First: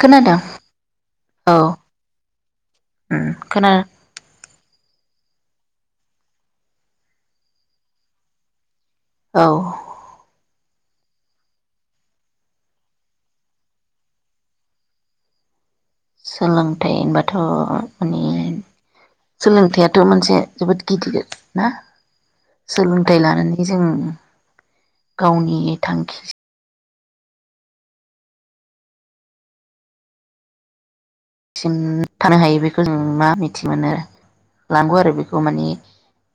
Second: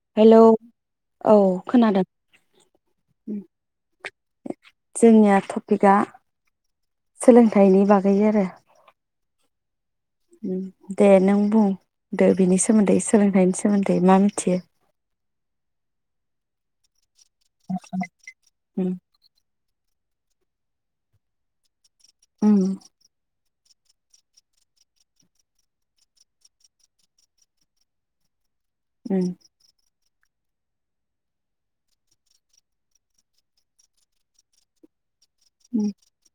खोनादों हेलौ औ खोनादों उम खोना जोंनिया टपिकआ सोलोंथाइनि बागै आरो । औ दे नों बुंदो बिनि सोमोन्दै सोलोंथाइनि सोमोन्दै मा मिथियो? सोलोंथाइ होनबा थ' माने उम सोलोंथाइ थ' मोनसे जोबोद गिदिर ना? उम सोलोंथाइ लानो जों गावनि थांखि उम सिम थानो हायो [unintelligible] बेखौ जों मा मिथि मोनो आरो लांगौ आरो बेखौ खौ माने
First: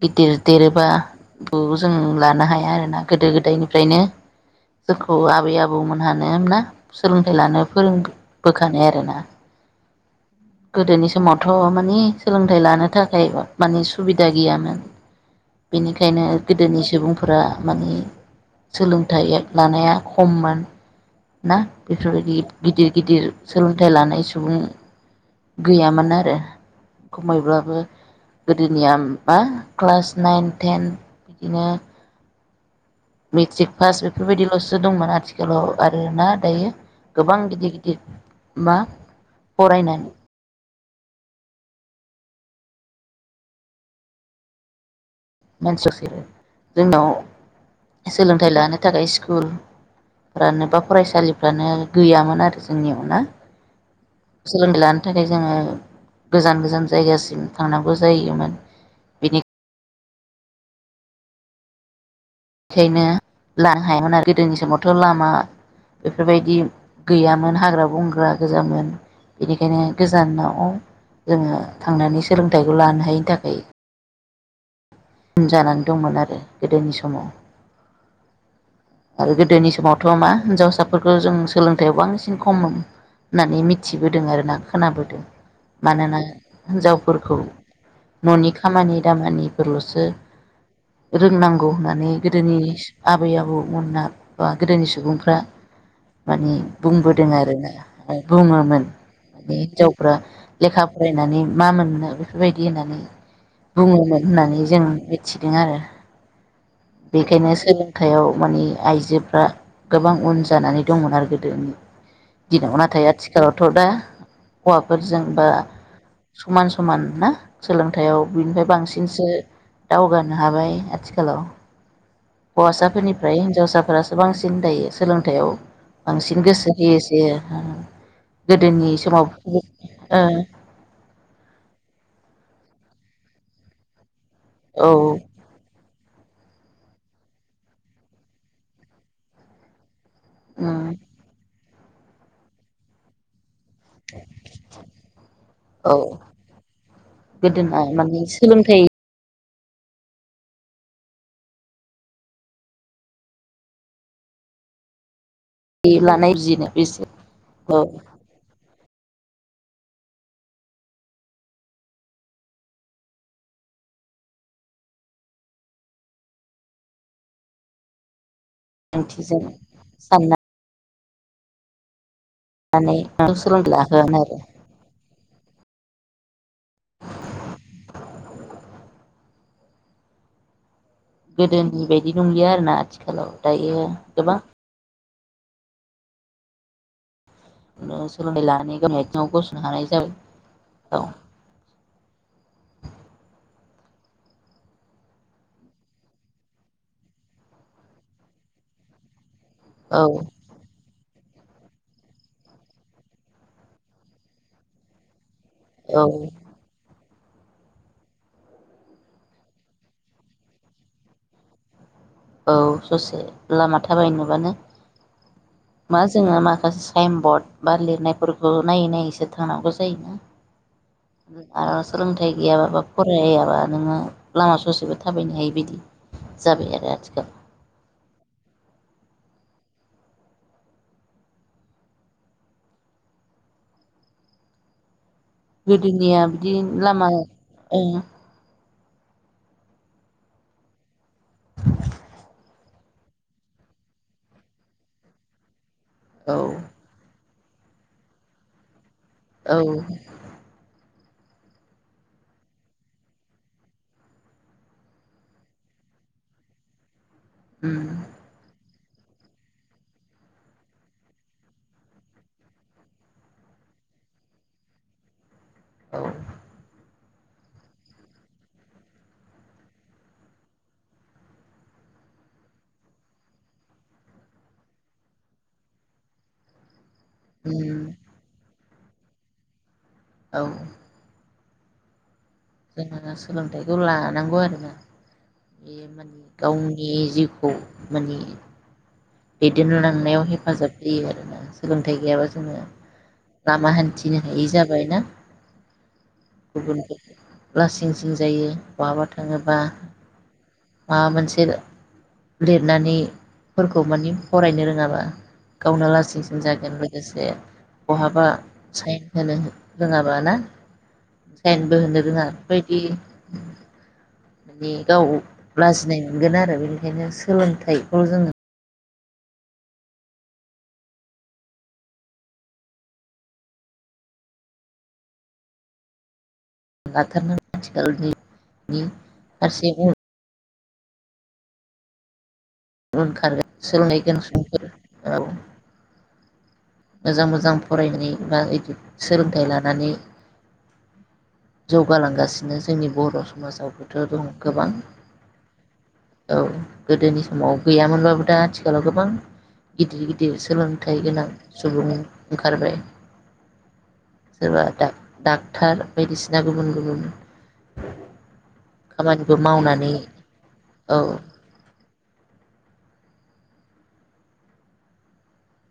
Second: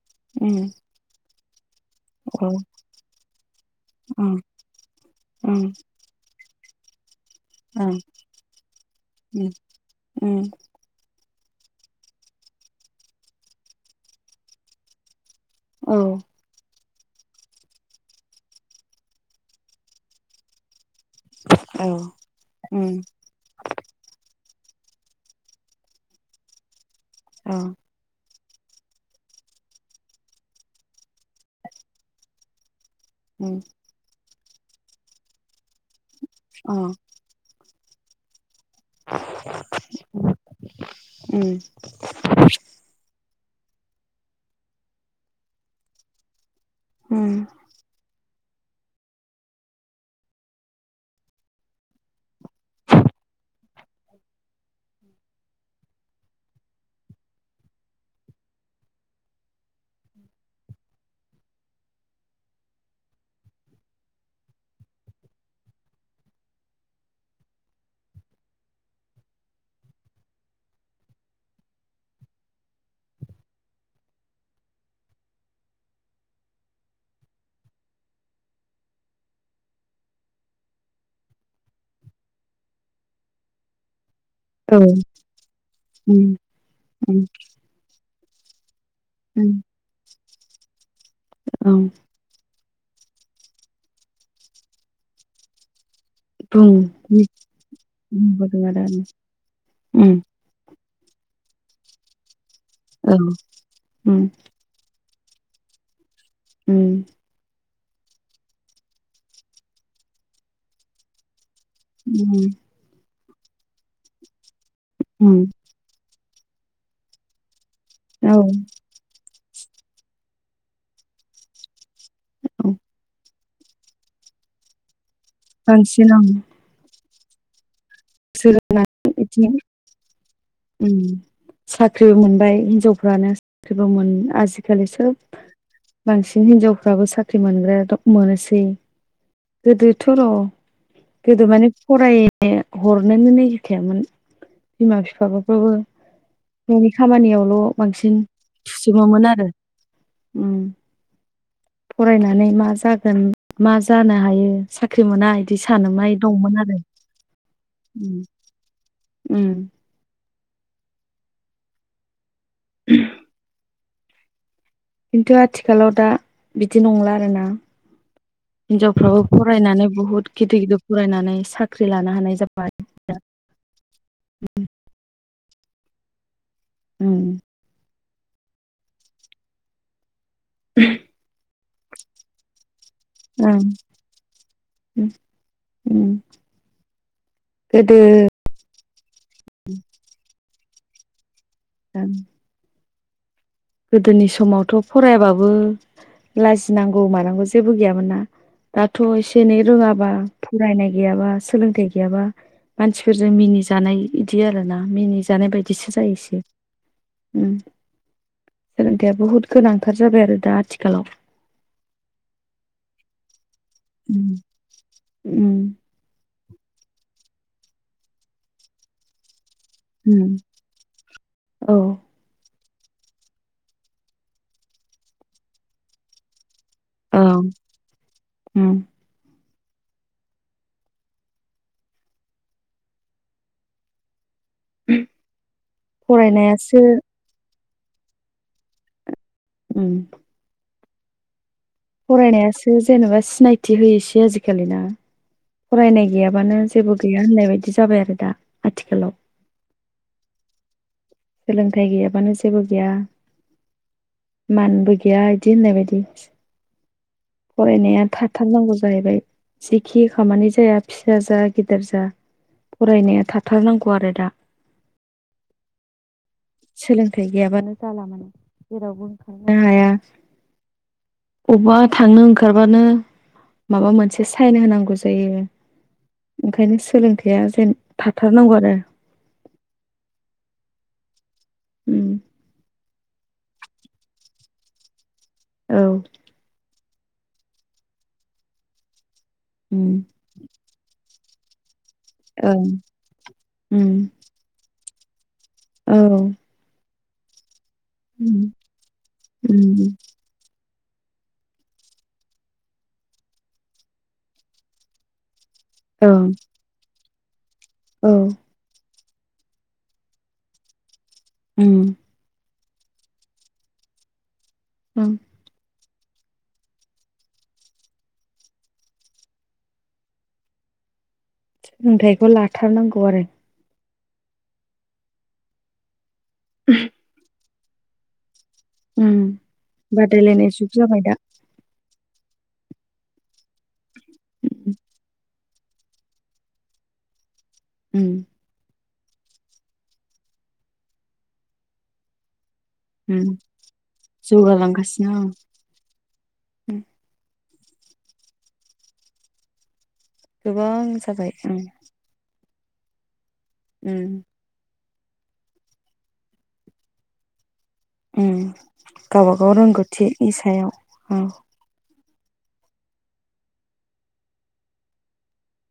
गिदिर देरदेरोबा [unintelligible] जों लानो औ हाया आरोना गोदो गोदायनिफ्रायनो उम जोंखौ आबै उम आबौमोनहानो ना? सोलोंथाइ लानो ओं फोरोंबोखानाय आरोना उम गोदोनि समाव थ' मानि सोलोंथाइ लानो थाखाय माने सुबिदा गैयामोन। औ बेनिखायनो गोदोनि सुबुंफोरा मानि सोलोंथाइ लानाया खममोन ना औ बेफोरबायदि गिदिर उम गिदिर सोलोंथाइ लानाय सुबुं गैयामोन आरो औ खमायब्लाबो गोदोनिया बा क्लास नाइन टेन बिदिनो उम मेट्रिक पास बेफोरबायदि । सो दंमोन आथिलाव आरो ना दायो अ गोबां गिदिर गिदिर [inaudible] बा फरायनानै उम। [inaudible] जोंनाव उम सोलों सोलोंथाइ लानो थाखाय स्कुलफ्रानो बा फरायसालिफ्रानो गैयामोन आरो जोंनिया ना सोलोंथाइ लानो थाखाय जोङो गोजान गोजान जायगासिम थांनांगौ जायोमोन बेनिखायनो बेखायनो लानो हायामोन आरो गोदोनि समावथ' लामा बेफोर बायदि गैयामोन हाग्रा बंग्रा गोजामोन बेनिखायनो गोजान'आव जोङो थांनानै सोलोंथाइखौ लानो हायिनि थाखाय उन जानानै दंमोन आरो गोदोनि समाव। आरो गोदोनि समावथ' मा हिनजावसाफोरखौ जों सोलोंथाइआव बांसिन खममोन होननानै मिथि बोदों आरोना औ खोनाबोदों मानोना उम उम हिन्जावफोरखौ न'नि खामानि उम दामानिफोरल'सो रोंनांगौ औ होननानै गोदोनि आबै आबौमोनहा बा गोदोनि सुबुंफ्रा माने बुं बुंबोदों आरोना बुंबोदों बुङोमोन आरो माने हिनजावफ्रा उम लेखा फरायनानै मा मोननो। बेफोर बायदि होननानै औ बुङोमोन उम होननानै जों मिथिदों आरो। उम बेखायनो सो थायाव माने आइजोफ्रा गोबां उन जानानै दंमोन आरो गोदो। उम दिनाव नाथाय आथि आथिखालावथ दा । हौवाफोरजों उम बा । समान समान ना। सोलोंथायाव औ बिनिफ्राय बांसिनसो दावगानो हाबाय आथिखालाव। औ हौवासाफोरनिफ्राय। हिजावसाफोरासो बांसिन दायो। सोलोंथाइयाव बांसिन गोसो होयो। [inaudible] [inaudible] ओ साख्रिबो मोनबाय हिनजावफ्रानो साख्रिबो आजिखालि औ सोब बांसिन हिनजावफ्राबो साख्रि मोनग्रा मोनोसै गोदो थ'र' उम गोदो माने फरायनो हरनोनो ना मिथियामोन बिमा फिफाफ्राबो औ न'नि खामानियावल' गोदोना बांसिन माने सोलोंथाइ थुसोमोमोन आरो। उम फरायनानै मा जागोन मा जानो हायो साख्रि मोना बिदि बे साननाय लानाय दंमोन जिनो आरो बेस औ उम उम [inaudible] खिन्थु आथिखालाव दा बिदि नंला आरोना। हिनजावफ्राबो ओंथिजों फरायनानै बहुत साननानै गिदिर गि फरायनानै साख्रि लानो हानाय जाबाय। माने लागोन आरो। उम। गोदोनि बायदि नंलिया आरोना आथिखालाव दायो गोबां उ उम। गोदो सोलोंथाइ लानानै गावनाय आइथेङाव गसंनो हानाय जाबाय। औ द गोदोनि समावथ' फरायाबाबो लाजिनांगौ मानांगौ जेबो गैयामोन ना दाथ' एसे दिेनै औ रोङाबा फरायनाय गैयाबा सोलोंथाय गैयाबा मानसिफोरजों मिनि जानाय इदि आरोना मिनि जानाय बायदिसो औ जायोसो। उम सोलोंथाया बहुत गोनांथार जाबाय आरो दा आथिखालाव। औ ससे। लामा थाबाय उम नुबानो उम मा जोङो मा साइन बर्ड बा लिरनायफोरखौ नायै नायैसो थां थानांगौ जायोना उम औ आरो सोलोंथाइ गैयाबाबो फरायाबा नोङो लामा ससेबो थाबायनो हायि बाइदि जाबाय आरो। औ आथिखाल उम। [inaudible] गोदोनिया बिदि फरायनायासो लामा ए उ फरायनायासो जेनेबा सिनायथि होयोसै आजिखालि ना फरायनाय औ गैयाबानो जेबो गैया होननाय बायदि जाबाय आरो दा आथिखालाव औ सोलोंथाइ गैयाबानो जेबो गैया मानबो गैया बिदि होननाय बायदि उम फरायनाया थाथारनांगौ जाय जाहैबाय जिखि खामानि जाया फिसा जा गिदेर जा फरायनाया थाथारनांगौ आरो दा सोलों थाइ गैयाबानो जाला माने जेरावबो ओंखारनो हाया अबबा थांनो ओंखारबानो माबा मोनसे साइन होनांगौ जायो ओंखायनो सो लोंथाइया जेन उम थाथारनांगौ आरो औ उम जोङो सोलोंथाइखौ लानांगौ आरोना बे औ माने गावनि बे जिउखौ माने दैदेन उम लांनायाव हेफाजाब होयो आरो सोलों थाइ गैयाबा जोङो ओं लामा उम हान्थिनो हायि जाबाय ना? गुबुनफोर औ लासिं सिं जायो उम बहाबा थाङोबा उम माबा मोनसे लिरनानैफोरखौ माने फरायनो रोङाबा गावनो औ लासिंसिन जागोन [unintelligible] औ बहाबा साइन होनो रोङा बा ना उम बो होनो रोङा बायदि माने ओं गाव लाजिनाय मोनगोन आरो बेनिखायनो सोलोंथाइखौ जोङो सोलोंथाइखौ लाथारनांगौ आरो लाथार नांगौ आथिखाल उम बादायलायनाय जुग जाबाय दा ओं खारगोन सोलोंनाय गोनां सुबुंफोर उम मोजां मोजां फरायहोनायफ्रा इदि सोलोंथाइ लानानै जौगालांगासिनो जोंनि बर' उम समाजावबोथ' दं गोबां जौगालांगासिनो ओं औ उम गोदोनि समाव गैयामोनब्लाबो दा आथिखालाव गोबां गिदिर गिदिर सोलोंथाइ गोबां गोनां जाबाय उम सुबुं ओंखारबाय उम जोंहादा डाक्टार बायदिसिना गुबुन गुबुन उ खामानिबो गावबा गाव मावनानै रोंगौथिनि सायाव औ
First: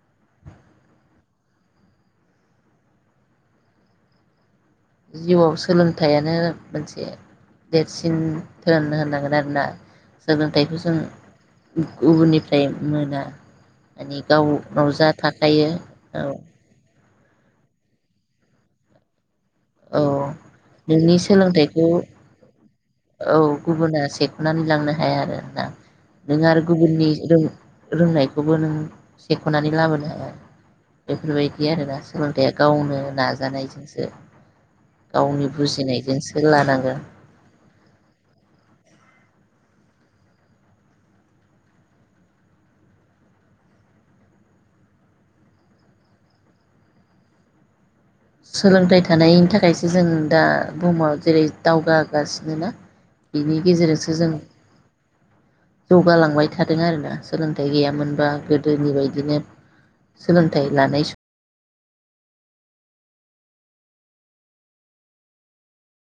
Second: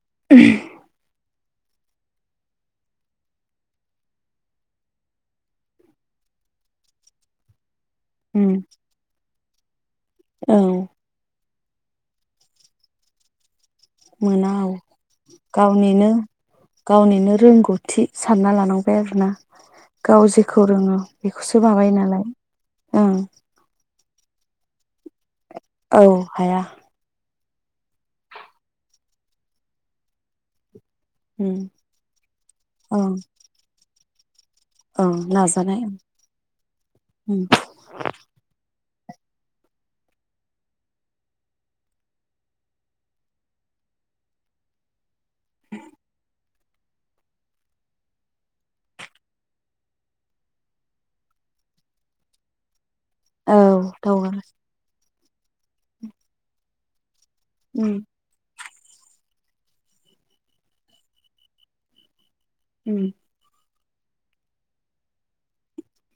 [unintelligible] जिउआव सोलोंथाइयानो मोनसे देरसिन उम धोन होननांगोन आरो ना औ सोलोंथाइखौ जों गुबुननिफ्राय मोना माने गाव मोना औ गाव जा थाखायो औ बिदिनो रोंगौथि सानना लानांबाय आरोना औ गाव जेखौ रोङो नोंनि बेखौसो सोलोंथाइखौ माबायो नालाय ओं देखोनानै लांनो हाया आरो ना औ नों हाया आरो गुबुननि रों रोंनायखौबो नों सेख'नानै लाबोनो हाया उम बेफोरबायदि आरोना सोलोंथाइया गावनो ओं नाजानायजोंसो ओं गावनि नाजानाय बुजिनायजोंसो लानांगोन ओं सोलोंथाइ थानायनि थाखायसो जों दा बुहुमाव जेरै दावगा गासिनो ना बिनि औ गेजेरजोंसो थाव जों जौगालांबाय थादों आरोना सोलोंथाइ उम गैयामोनबा गोदोनि बायदिनो सोलोंथाइ लानाय सम उम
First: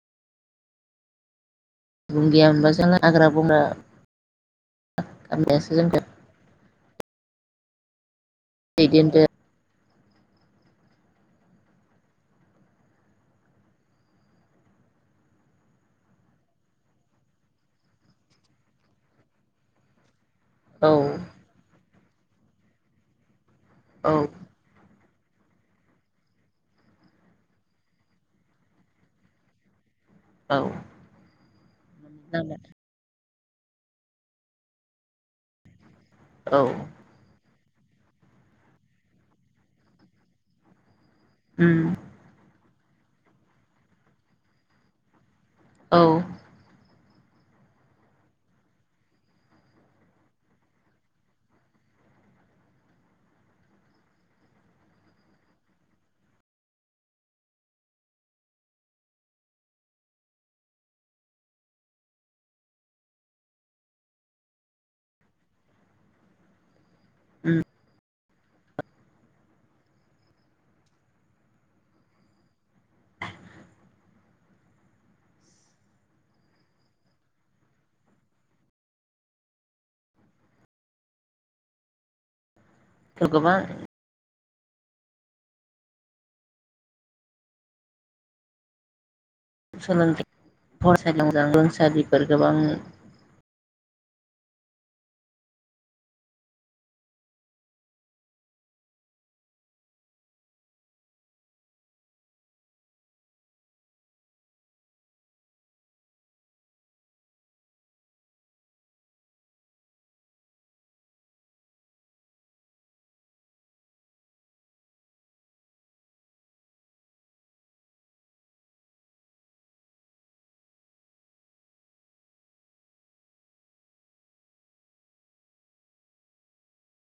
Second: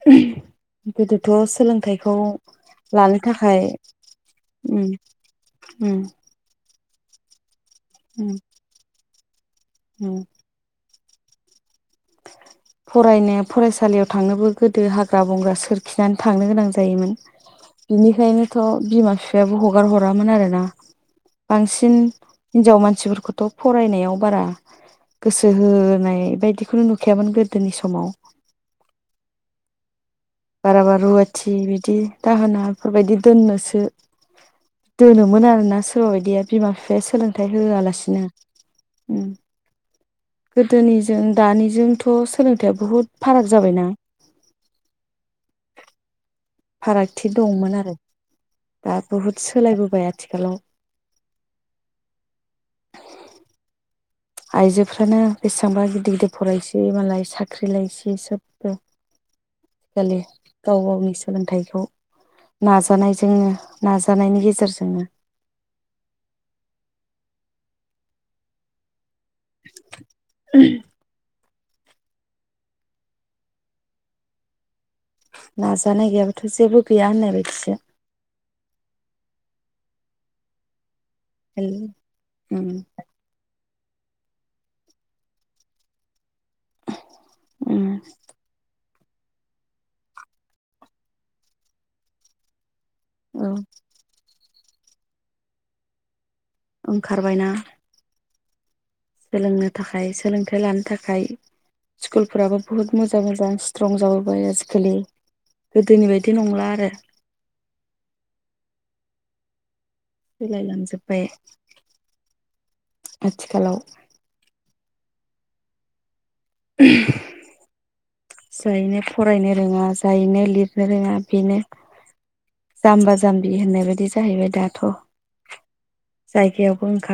[unintelligible] गोदोथ' स सोलोंथाइखौ सुबुं गैयामोनबा जों लानो हाग्रा बंग्रा थाखाय गामियासो जोंखौ उम दैदेनदो उम फरायनो फरायसालियाव थांनोबो गोदो हाग्रा बंग्रा सोरखिनानै थांनो गोनां जायोमोन बिनिखायनोथ' बिमा बिफायाबो हगार हरामोन आरो दैदेनदो बांसिन हिनजाव मानसिफोरखौथ' फरायनायाव बारा औ गोसो होनाय बायदिखौनो नु खायामोन गोदोनि समाव औ बाराबा रुवाथि बिदि औ दाहोनाफोरबायदि दोननोस दोनोमोन आरोना सोरबा बायदिया औ बिमा बिफाया सोलों थाइ होआलासिनो गोदोनि जों उम दानिजोंथ' सोलों खोथाया बुहुत फाराग जाबायना औ फारागथि दंमोन आरो दा बुहुद सोलायबोबाय आथिखालाव आइजोफ्रानो बेसेबांबा गिदिर गिदिर फरायसै मालाय साख्रि लायसै सोबबो आजिखालि गाव गावनि सोलोंथाइखौ नाजानायजों नाजानायनि गेजेरजोंनो उम [unintelligible] [unintelligible] नाजानाय गैयाबाथ' जेबो गैया होननाय बायदिसो उम उम थ गोबां उम सोलोंथाइ [unintelligible] गोबां औ ओंखारबायना सोलोंनो थाखाय सोलोंथाइ लानो थाखाय स्कुलफ्राबो बुहुत मोजां मोजां स्ट्रं जाबोबाय आजिखालि गोदोनि बायदि नंला आरो सोलायलांजोब्बाय आथिखालाव जायनो फरायनो रोङा जायनो लिरनो रोङा बेनो जाम्बा जाम्बि होननाय बायदि जाहैबाय दाथ' जायगायावबो ओंखार